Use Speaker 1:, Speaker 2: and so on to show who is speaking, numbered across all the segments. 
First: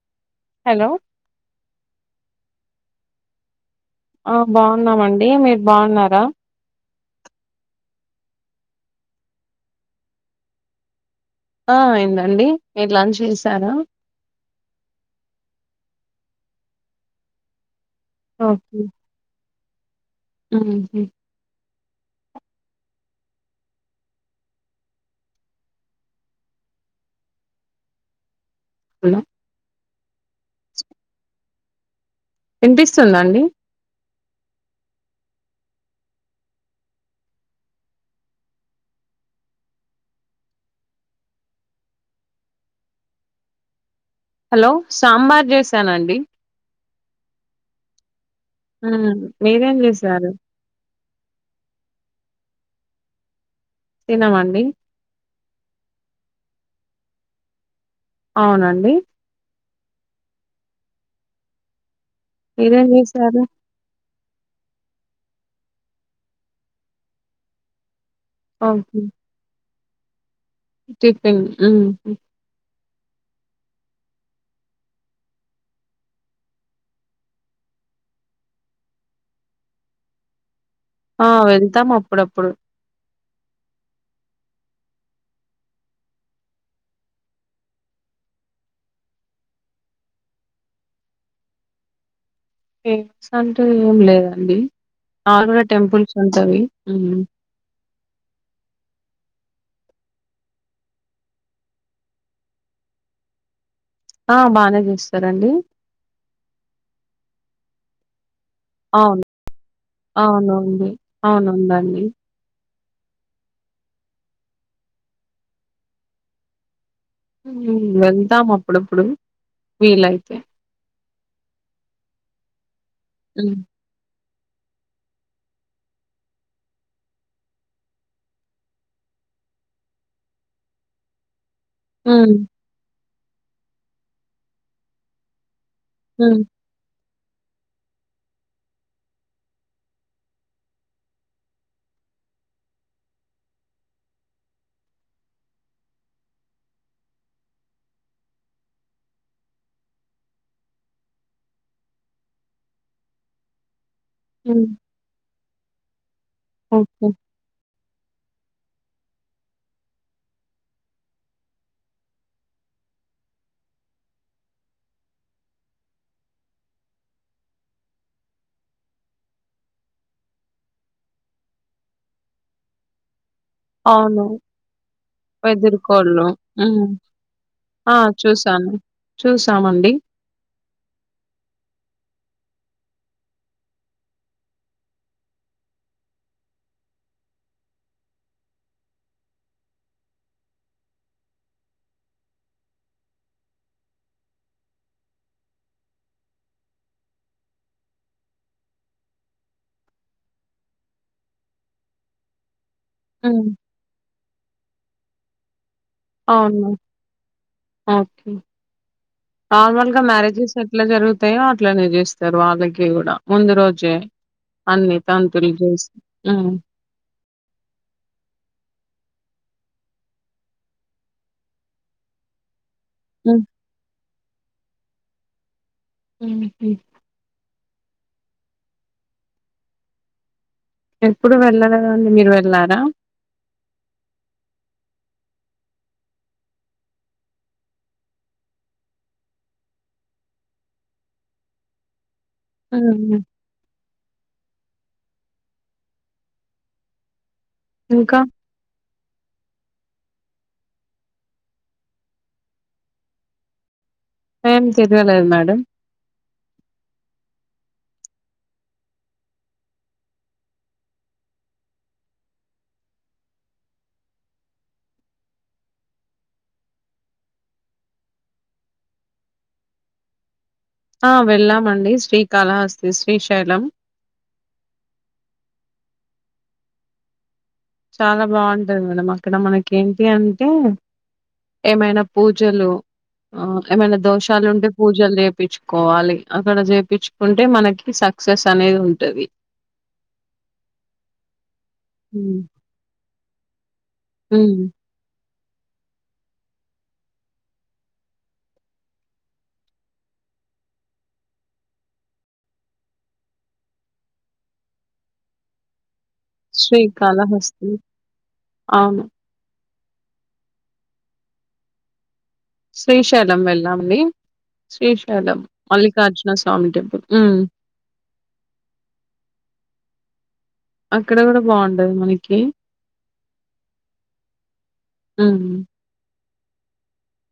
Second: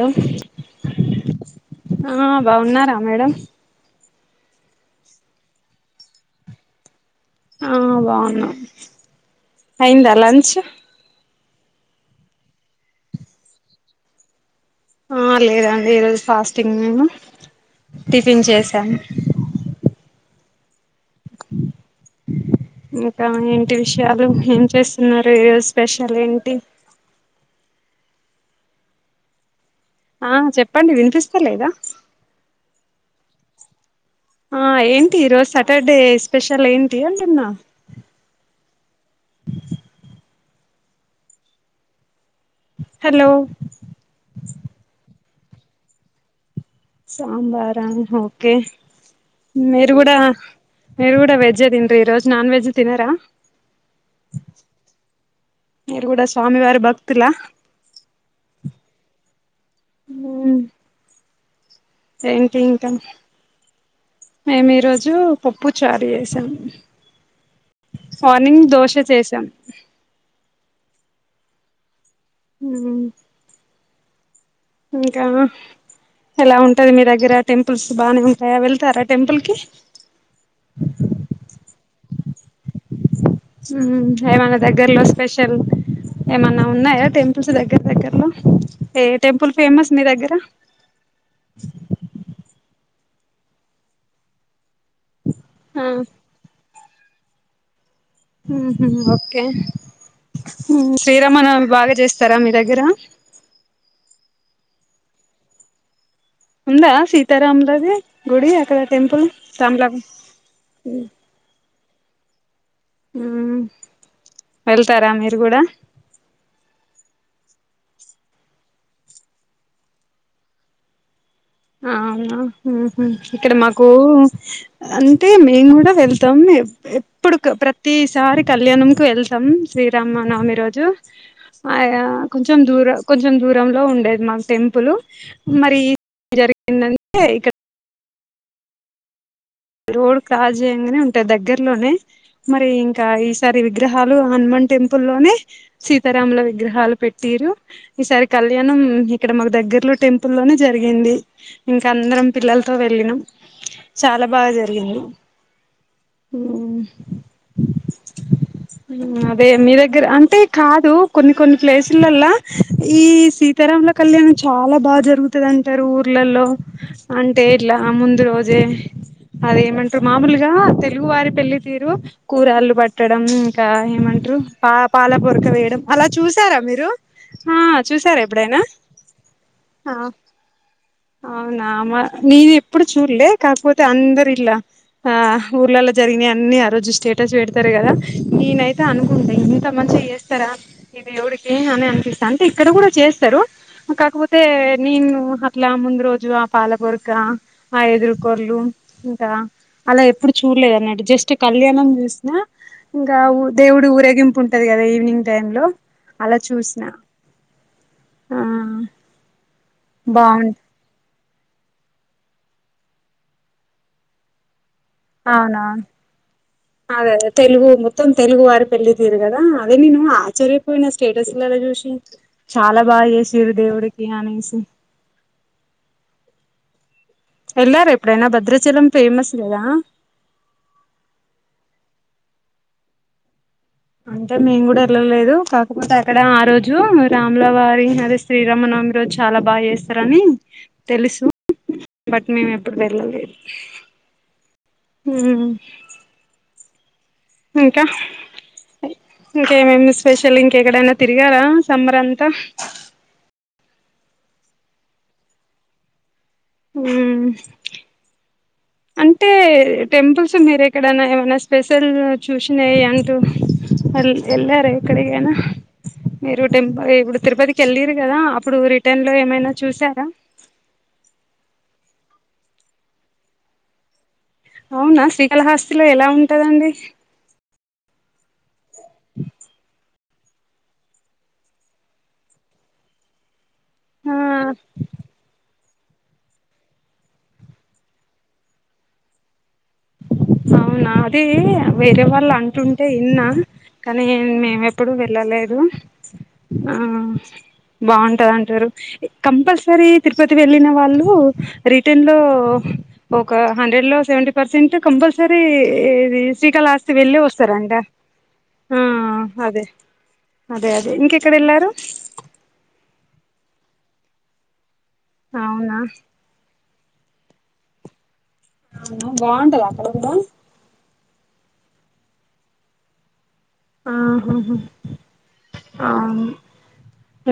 Speaker 1: లో
Speaker 2: హలో
Speaker 1: ఆ బాగున్నారా మేడం
Speaker 2: ఆ బాగున్నామండి మీరు బాగున్నారా
Speaker 1: ఆ బాగున్నాం అయిందా లంచ్
Speaker 2: ఆ అయిందండి మీరు లంచ్ చేశారా
Speaker 1: ఆ లేదండి ఈ రోజు ఫాస్టింగ్ మేము టిఫిన్
Speaker 2: ఓకే
Speaker 1: చేసాము
Speaker 2: ఉహు
Speaker 1: [inaudible] ఇంక ఏంటి విషయాలు ఏం చేస్తున్నారు ఈ రోజు స్పెషల్ ఏంటి
Speaker 2: ఉ
Speaker 1: ఆ చెప్పండి వినిపిస్తలేదా
Speaker 2: వినిపిస్తుంద అండి
Speaker 1: ఆ ఏంటి ఈ రోజు సాటర్డే స్పెషల్ ఏంటి అంటున్నా హలో
Speaker 2: హలో సాంబార్ చేసానండి
Speaker 1: సాంబారా ఓకే
Speaker 2: మ్మ్ మీరేం
Speaker 1: మీరు కూడా
Speaker 2: చేశారు
Speaker 1: మీరు కూడా వెజ్ తింట్రా ఈ రోజు నాన్ వెజ్ తినరా
Speaker 2: తినమండి
Speaker 1: మీరు కూడా స్వామి వారి భక్తులా
Speaker 2: అవునండి
Speaker 1: ఊ ఏంటి
Speaker 2: మీరేం
Speaker 1: ఇంకా
Speaker 2: చేశారు
Speaker 1: మేము ఈరోజు పప్పు చారు చేసాము మార్నింగ్ దోశ
Speaker 2: ఓకే
Speaker 1: చేశాం
Speaker 2: టిఫిన్ ఉహు
Speaker 1: ఊమ్ ఇంకా ఎలా ఉంటది మీ దగ్గర టెంపుల్స్ బానే ఉంటాయా వెళ్తారా టెంపుల్ కి [inaudible]
Speaker 2: ఆ వెళ్తాం అప్పుడప్పుడు
Speaker 1: ఊ ఏమన్నా దగ్గర్లో స్పెషల్ ఏమన్నా ఉన్నాయా టెంపుల్స్ దగ్గర దగ్గరలో ఏ టెంపుల్ ఫేమస్ మీ దగ్గర
Speaker 2: ఫేమస్ అంటు ఏం లేదండి ఆరుగ
Speaker 1: ఆ
Speaker 2: టెంపుల్స్ ఉంటవి ఊ
Speaker 1: ఉహు ఓకే ఉ శ్రీరామనవమి బాగా చేస్తారా మీ దగ్గర
Speaker 2: ఆ బానే చూస్తారండి
Speaker 1: ఉందా సీతారాములది గుడి అక్కడ
Speaker 2: అవును
Speaker 1: టెంపుల్ రామలామ్
Speaker 2: అవునుందండి
Speaker 1: ఊమ్ వెళ్తారా మీరు కూడా
Speaker 2: వెళ్తాం అప్పుడప్పుడు వీలైతే
Speaker 1: అవునా ఉహూ ఇక్కడ
Speaker 2: హ్మ్
Speaker 1: మాకు అంటే మేము కూడా వెళ్తాము ఎప్ ఎప్పుడు ప్రతిసారి కళ్యాణం కు వెళ్తాం శ్రీరామనవమి రోజు ఆ
Speaker 2: హ్మ్
Speaker 1: కొంచెం దూర కొంచెం దూరంలో ఉండేది మాకు టెంపుల్ మరి
Speaker 2: హ్మ్
Speaker 1: జరి ఏంటంటే ఇక్కడ రోడ్ క్రాస్ చేయగానే ఉంటది దగ్గర్లోనే మరి ఇంకా ఈ సారి విగ్రహాలు హనుమాన్ టెంపుల్ లోనే సీతారాముల విగ్రహాలు పెట్టిరు ఈసారి కళ్యాణం ఇక్కడ మాకు దగ్గర్లో టెంపుల్ లోనే జరిగింది ఇంకా అందరం పిల్లలతో వెళ్ళినం చాలా బాగా
Speaker 2: హ్మ్
Speaker 1: జరిగింది ఉమ్
Speaker 2: ఓకే.
Speaker 1: అదే మీ దగ్గర అంటే కాదు కొన్ని కొన్ని ప్లేసులల్లా ఈ సీ తరాముల కళ్యాణం చాలా బాగా జరుగుతది అంటారు ఊర్లలల్లో అంటే ఇట్లా ముందు రోజే అదేమంటరు మామూలుగా తెలుగు వారి పెళ్లి తీరు కూరాళ్ళు బట్ కుట్టడం ఇంకా
Speaker 2: అవును.
Speaker 1: ఏమంటారు పా పాల పొరక వేయడం అలా
Speaker 2: వెదురుకోళ్ళు.
Speaker 1: చూసారా
Speaker 2: హ్మ్.
Speaker 1: మీరు ఆ చూసారా ఎప్పుడైనా
Speaker 2: చూసామండి
Speaker 1: ఆ అవునా నేను ఎప్పుడు చూడలే కాకపోతే అందరు ఇట్లా ఆ ఊర్లలో జరిగినా అన్ని ఆ రోజు స్టేటస్ పెడతారు కదా నేనైతే అనుకుంటా ఇంత మంచిగ చేస్ స్తారా ఈ దేవుడికి అని అనిపిస్తా అంటే ఇక్కడ కూడా చేస్తారు కాకపోతే నేను అట్లా ముందు రోజు పాల బొర్క ఆ ఎదురుకొరలు ఇంక అలా ఎప్పుడు చూడలేదు అన్నట్టు జస్ట్ కళ్యాణం చూసినా ఇంకా ఊ
Speaker 2: హ్మ్.
Speaker 1: దేవుడు ఊరేగింపు ఉంటాది కదా ఈవినింగ్ టైమ్ లో అలా
Speaker 2: అవును
Speaker 1: చూసిన
Speaker 2: ఓకే
Speaker 1: ఆ
Speaker 2: నార్మల్గా మ్యారేజెస్
Speaker 1: బాగుంది
Speaker 2: లో ఎట్లా జరుగుతాయో అట్లనే చేస్తారు వాళ్ళకి కూడా ముందు రోజే అన్ని తంతులు
Speaker 1: అవునవును
Speaker 2: చేసి హా
Speaker 1: అదే అదే తెలుగు మొత్తం తెలుగు వారి పెళ్ళి తీరు కదా అదే నేను ఆశ్చర్యపోయిన స్టేటస్లలా చూసి చాలా బాగా
Speaker 2: హ్మ్.
Speaker 1: చేసారు దేవుడికి అనేసి
Speaker 2: ఉమ్ హు
Speaker 1: వెళ్లారా ఎప్పుడైనా భద్రాచలం ఫేమస్ కదా
Speaker 2: ఎప్పుడు వెళ్లలేదండి మీరు వెళ్లారా
Speaker 1: అంటే మేం కూడా వెళ్ళలేదు కాకపోతే అక్కడ ఆ రోజు రాములవారి అదే శ్రీరామనవమి రోజు చాలా బాగా చేస్తారని తెలుసు బట్ మేము ఎప్పుడు
Speaker 2: హ్మ్.
Speaker 1: వెళ్ళలేదు హమ్ ఇంకా ఇంకేమేమి స్పెషల్ ఇంకెక్కడైనా తిరిగారా సమ్మర్ అంతా
Speaker 2: ఏం తిరగలేదు మేడం
Speaker 1: ఉమ్ అంటే టెంపుల్స్ మీర ఎక్కడన్నా ఏమన్నా స్పెషల్ చూసినయి అంటూ అల్ వెళ్ళారా ఎక్కడికైనా మీరు టెపుల్ ఇప్పుడు తిరుపతికి వెళ్ళరు కదా అప్పుడు రిటర్న్ లో ఏమైనా చూసారా
Speaker 2: ఆ వెళ్ళామండి శ్రీకాళా ఆస్తి శ్రీశైలం
Speaker 1: అవునా శ్రీకాళహాస్తిలో ఎలా ఉంటదండి
Speaker 2: చాలా బాగుంటది మేడమ్ అక్కడ మనకి ఏంటి అంటే ఏమైనా పూజలు ఏమనా
Speaker 1: ఆ
Speaker 2: దోష షాలు ఉంటే పూజల్ చే చేప్పించుకోవాలి అక్కడ చేపించుకుంటే మనకి సక్సెస్ అనేది ఉంటది
Speaker 1: అవునా అదే వేరే వాళ్ళు
Speaker 2: హ్మ్
Speaker 1: అంటుంటే విన్నా కానీ
Speaker 2: హ్మ్
Speaker 1: మేము ఎప్పుడూ వెళ్ళలేదు ఆ బాగుంటది అంటారు కంపల్సరీ తిరుపతి వెళ్ళిన వాళ్ళు రిటన్ లో ఒక హండ్రెడ్ లో సెవెంటీ పర్సెంట్ కంపల్సరీ ఇది రీల్స్ శ్రీకాళాస్తి వెళ్ళి
Speaker 2: శ్రీకాళహస్తి
Speaker 1: వస్తారంట ఆ
Speaker 2: అవును
Speaker 1: అదే అదే అదే ఇంకెక్కడ ఎలారు
Speaker 2: శ్రీశైలం వెళ్ళాండి శ్రీశైలం
Speaker 1: అవునా
Speaker 2: మల్లికార్జున స్వామి టెంపుల్
Speaker 1: బాగుంటదా అక్కడ కూడా
Speaker 2: అక్కడ కూడా బాగుంటది మనకి
Speaker 1: ఆహా హా
Speaker 2: హ్మ్
Speaker 1: ఆ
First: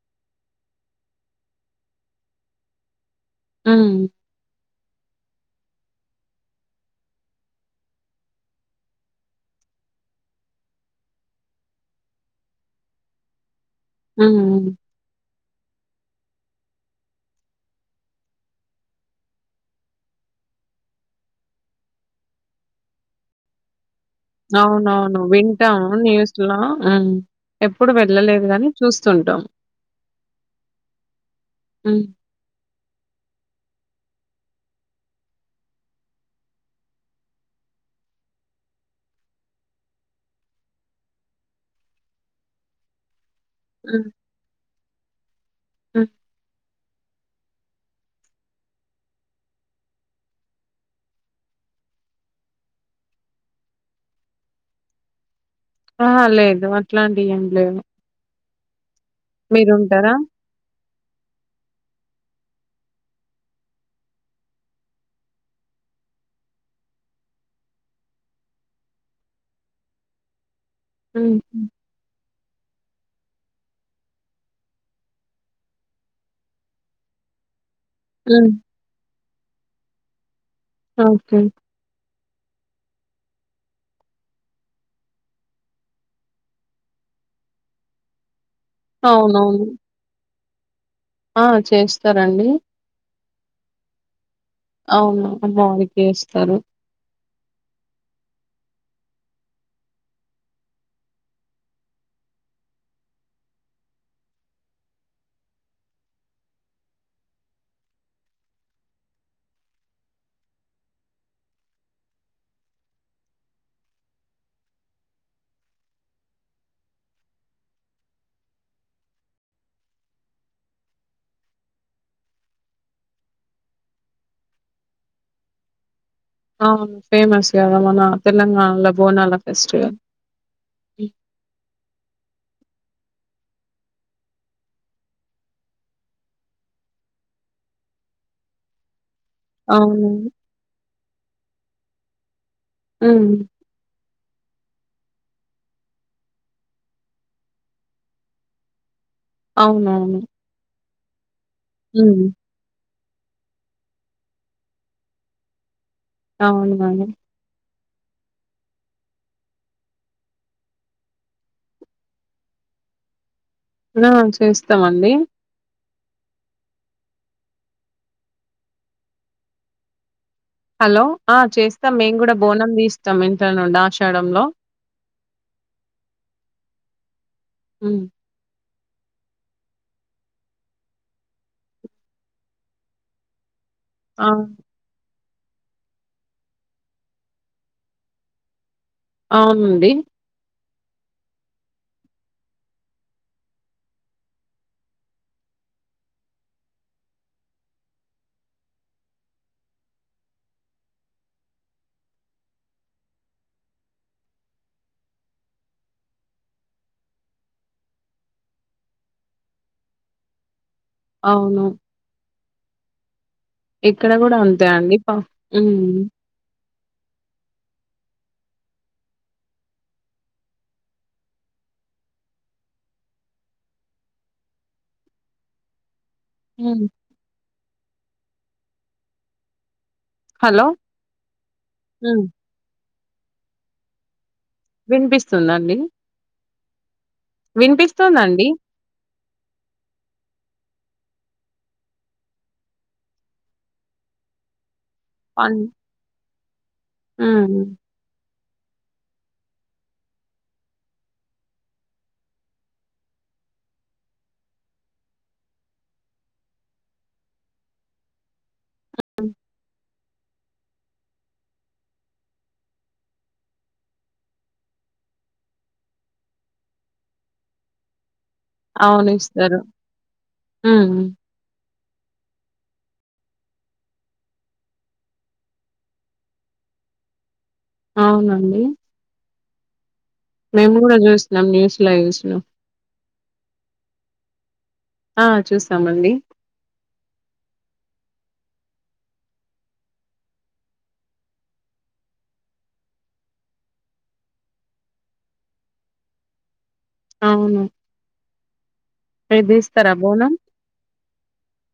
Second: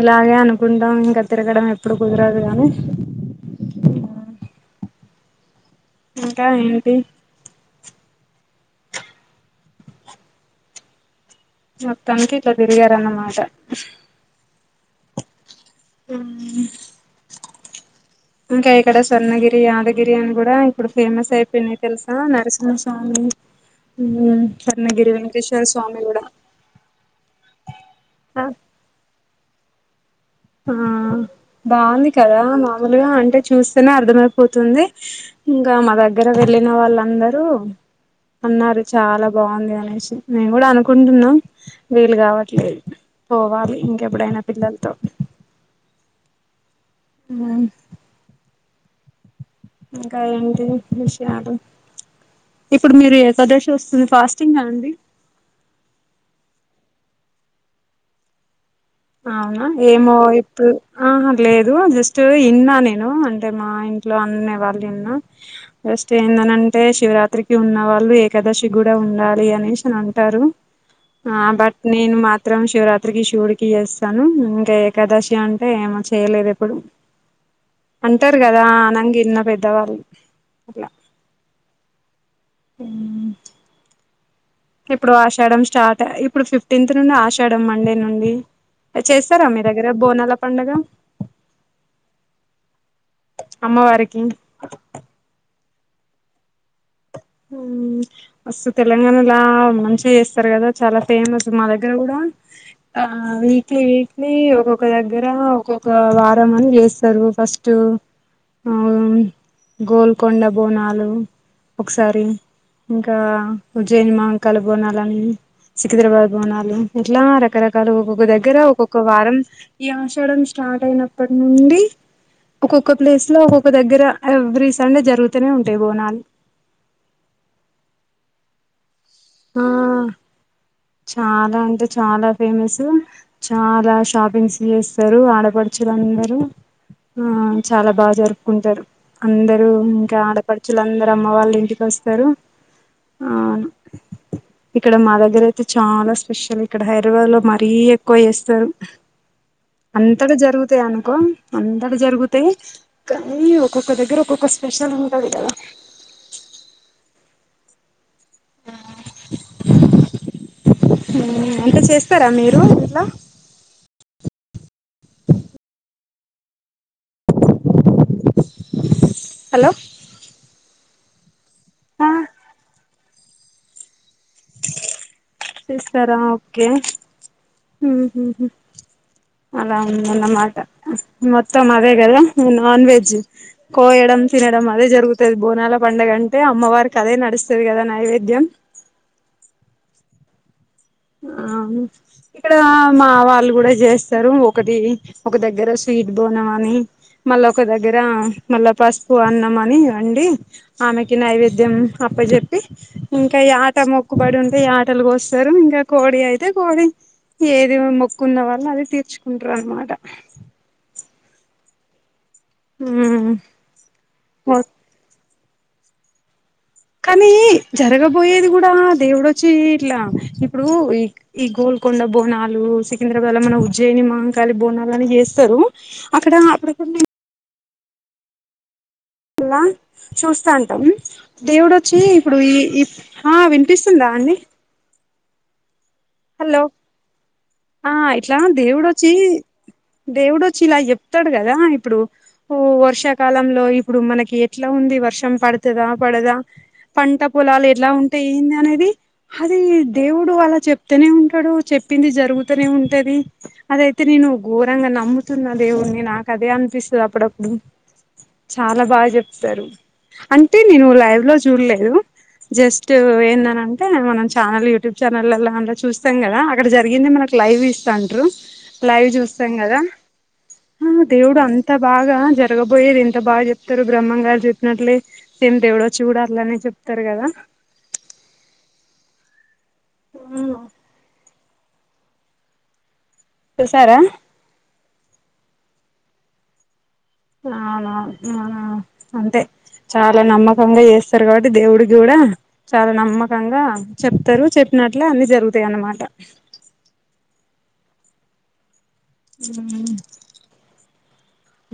Speaker 1: ఇలాగే అనుకుంటాం ఇంకా తిరగడం ఎప్పుడు కుదరదు గానీ
Speaker 2: ఉమ్
Speaker 1: ఇంకా ఏంటి హా మొత్తానికి ఇట్లా తిరిగారన్న మాట
Speaker 2: ఉమ్
Speaker 1: ఉమ్ ఇంకా ఇక్కడ స్వర్ణగిరి యాదగిరి అని కూడా ఇప్పుడు ఫేమస్ అయిపోయినాయి తెలుసా నరసింహస్వామి అ
Speaker 2: అవునవును వింటాము
Speaker 1: స్వామి కూడా
Speaker 2: న్యూస్లో ఎప్పుడు వెళ్ళలేదు
Speaker 1: ఆ
Speaker 2: కాని చూస్తుంటాం
Speaker 1: ఆ
Speaker 2: హ్మ్
Speaker 1: బాగుంది కదా మామూలుగా అంటే చూస్తేనే అర్థమయిపోతుంది ఇంకా మా దగ్గర వెళ్ళిన వాళ్ళందరూ అన్నారు చాలా బాగుంది అనేసి నేను కూడా అనుకుంటున్నాం వీలు కావట్లేదు పోవాలి ఇంకెప్పుడైనా పిల్లలతో
Speaker 2: ఉ
Speaker 1: ఉమ్ ఇంకా ఏంటి విషయాలు ఇప్పుడు మీరు ఏకాదసి వస్తుంది ఫాస్టింగ్గా అండి
Speaker 2: ఆహ లేదు అట్లాంటివి ఏం లేవు
Speaker 1: అవునా
Speaker 2: మీరుంటారా?
Speaker 1: ఏమో ఇపు ఆహ లేదు జస్ట్ ఇన్నా నేను అంటే మా ఇంట్లో అన్న వాళ్ళు విన్నా ఫస్ట్ ఏందనంటే శివరాత్రికి ఉన్న వాళ్ళు ఏకాదశి కూడా ఉండాలి అనేసి అని అంటారు ఆ
Speaker 2: హ్మ్.
Speaker 1: బట్ నేను మాత్రం శివరాత్రికి శివుడికి చేస్తాను ఇంకా ఏకాదశి అంటే ఏమో చేయలేదు ఎప్పుడు అంటారు
Speaker 2: హ్మ్.
Speaker 1: కదా అన్నగిన్న పెద్దవాళ్ళు అట్లా
Speaker 2: ఓకే
Speaker 1: ప ఇప్పుడు ఆషాడం స్టార్ట్ ఇప్పుడు ఫిఫ్టీన్త్ నుండి ఆషాడం మండే నుండి చేస్తారా మీ
Speaker 2: అవునవును.
Speaker 1: దగ్గర బోనాల పండుగ
Speaker 2: ఆ చేస్తారండి
Speaker 1: అమ్మవారికి
Speaker 2: అవును అమ్మవారికే చేస్తారు
Speaker 1: ఉ అస్ తెలంగాణలా మంచిగా చేస్తారు కదా చాలా ఫేమస్ మా దగ్గర కూడా ఆ వీక్లీ వీక్లీ ఒక్కొక్క దగ్గర ఒక్కొక్క వారం అని చేస్తారు ఫస్ట్ టు గోల్కొండ బోనాలు ఒకసారి ఇంకా ఉజ్జయిని మహంకాళి బోనాలని సికింద్రాబాద్ బోనాలు ఇట్లా రకరకాలు ఒక్కొక్క దగ్గర ఒక్కొక్క వారం ఈ ఆషాడం స్టార్ట్ అయినప్పటి నుండి ఒక్కొక్క ప్లేస్లో ఒక్కొక్క దగ్గర ఎవ్రీ సండే జరుగుతనే ఉంటయి బోనాలు
Speaker 2: అవును ఫేమస్ కదా మన తెలంగాణలో బోనాలా ఫెస్టివల్
Speaker 1: ఆ
Speaker 2: హ్మ్.
Speaker 1: చాలా అంటే చాలా ఫేమస్ చాలా షాపింగ్స్ చేస్తరు ఆడపడుచులు అందరూ ఆ చాలా బాగ జరుపుకుంటారు అందరూ
Speaker 2: అవును.
Speaker 1: ఇంకా ఆడపడుచులు అందరు అమ్మ వాళ్ళు ఇంటికొస్తరు
Speaker 2: ఉం
Speaker 1: ఇక్కడ మా దగ్గర అయితే చాలా స్పెషల్ ఇక్కడ హైదరాబాద్లో మరీ ఎక్కువ చేస్తరు
Speaker 2: అవునవును.
Speaker 1: అంతట జరుగుతయి అనుకో అంతట
Speaker 2: హ్మ్.
Speaker 1: జరుగుతయి కనీ ఒక్కొక్క దగ్గర ఒక్కొక్క స్పెషల్ ఉంటది కదా
Speaker 2: అవును కానీ
Speaker 1: ఆ ఉమ్అంటే చేస్తరా మీరు ఇట్ల
Speaker 2: ఆ చేస్తమండి
Speaker 1: హలో
Speaker 2: హలో ఆ చేస్తం మేము కూడా బోనం తీస్తం ఇంట్లో నుండి ఆషాడంలో
Speaker 1: తీస్తరా ఓకే
Speaker 2: హ్మ్.
Speaker 1: హుమ్ హుమ్ అలా ఉందన్న మాట మొత్తం అదే గద నాన్ వెజ్ కోయడం
Speaker 2: ఆ!
Speaker 1: తినడం అదే జరుగుతది బోనాల పండగ అంటే అమ్మవారికి అదే నడుస్తది కద నైవేద్యం
Speaker 2: అవునండి
Speaker 1: అవును ఇక్కడ మా వాళ్ళు కూడ చేస్తారు ఒకటి ఒక దగ్గర స్వీట్ బోనం అని మల్లొకదగ్గరా మళ్ళ పసుపు అన్నంమని అండి ఆమెకి నైవేద్యం అప్ప జెప్పి ఇంక యాట మొక్కుబడి ఉంటే యటలు కోస్తరు ఇంక కోడి అయితే కోడి ఏది మొక్కు ఉన్నవాళ్లు అది తీర్చుకుంటరన్నమాట
Speaker 2: అవును
Speaker 1: ఊమ్
Speaker 2: ఇక్కడ కూడ అంతే అండి
Speaker 1: కనీ జరగబోయేది కూడా దేవుడొచ్చి ఇట్లా ఇప్పుడు ఇ ఈ గోల్కొండ బోనాలు సికింద్రాబాద్లో మన ఉజ్జయిని మహంకాళి బోనాలు అని చేస్తరు అక్కడ అక్కడ
Speaker 2: హ్మ్.
Speaker 1: కొన్ని అలా
Speaker 2: హలో!
Speaker 1: చూస్తాంటం దేవుడు ఒచ్చి
Speaker 2: హ్మ్.
Speaker 1: ఇప్పుడు ఈ ఈ ఆ వినిపిస్తుందా అండి
Speaker 2: వినిపిస్తుందండి
Speaker 1: హలో ఆ ఇట్లా
Speaker 2: వినిపిస్తుందండి.
Speaker 1: దేవుడొచ్చి దేవుడొచ్చి ఇలా చెప్తడు కదా ఇప్పుడు ఊ వర్షాకాలంలో ఇప్పుడు మనకి ఎట్ల ఉంది వ ర్షం
Speaker 2: పన్
Speaker 1: పడతదా పడదా పంట పొలాలు
Speaker 2: హ్మ్.
Speaker 1: ఎలా ఉం టే ఏంది అనేది అది దేవుడు అలా చెప్ తనే ఉంటడు చెప్పింది జరుగుతనే ఉంటది అదైతే నేను ఘోరంగ నమ్ముతున్న దేవుడ్ని నాకదే అనిపిస్తది అప్పుడప్పుడు చాలా బాగ
Speaker 2: హ్మ్.
Speaker 1: చెప్తారు అంటే నేను లైవ్లో చూడ్లేదు జస్ట్ ఎందనియంటే మనం ఛానల్ యూట్యూబ్ ఛానల్లా ఉ చూస్తాం కదా అక్కడ జరిగింది మనకు లైవ్ ఇస్తా ఉంట్రు లైవ్
Speaker 2: అవును
Speaker 1: చూస్తాం
Speaker 2: ఇస్తారు.
Speaker 1: కదా
Speaker 2: హ్మ్.
Speaker 1: ఉహ్ దేవుడు అం త బాగా జరగబోయేది ఎంత బాగ చెప్తారు బ్రహ్మంగారు చెప్పినట్లే సేమి దేవడో చూడాలానే చెప్తారు కదా
Speaker 2: అవునండి మేము కూడా చూసినం న్యూస్ల చూసినం
Speaker 1: చూశారా
Speaker 2: ఆ చూస్తామండి
Speaker 1: అవును అవునా అంతే చాలా నమ్మకంగా చేస్తారు కాబట్టి దేవుడి కూడా చాలా నమ్మకంగా చెప్తారు చెప్పినట్లే అన్ని జరుగుతాయి అన్నమాట
Speaker 2: అవును ఇది ఇస్తారా
Speaker 1: ఉమ్
Speaker 2: బోనం?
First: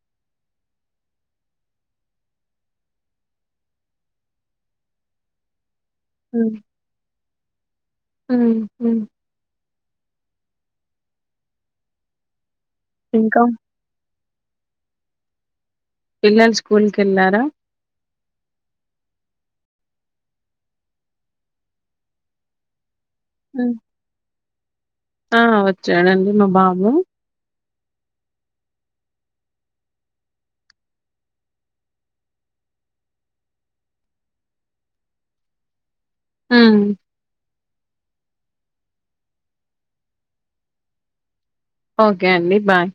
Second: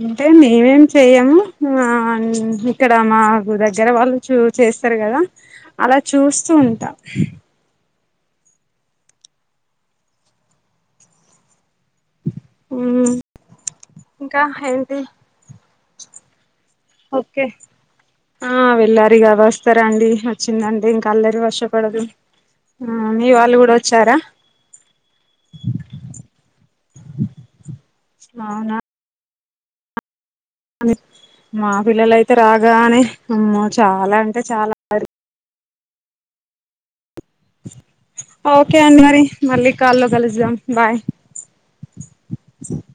Speaker 1: అంటే మేము ఏం చేయము ఆ ఇక్కడ మాకు దగ్గర వాళ్ళు చు చేస్తారు కదా అలా చూస్తూ ఉంటా
Speaker 2: ఉహు
Speaker 1: ఉహ్
Speaker 2: ఇంకా
Speaker 1: ఇంకా ఏంటి
Speaker 2: పిల్లలు స్కూల్ కి వెళ్ళారా
Speaker 1: ఓకే ఆ వెళ్ళారు ఇగ వస్తారు అండి వచ్చిందంటే ఇంకా అల్లరి వశపడదు ఆ మీ వాళ్ళు కూడ
Speaker 2: హ్మ్.
Speaker 1: వచ్చారా
Speaker 2: ఆ వచ్చాడండి మా బాబు
Speaker 1: అవునా మా పిల్లలు అయితే రాగానే అమ్మ చాలా అంటే చాలా
Speaker 2: ఉమ్
Speaker 1: ఓకే అండి మరి మళ్ళీ కాల్లో కలుద్దాం బాయ్
Speaker 2: ఓకే అండి బాయ్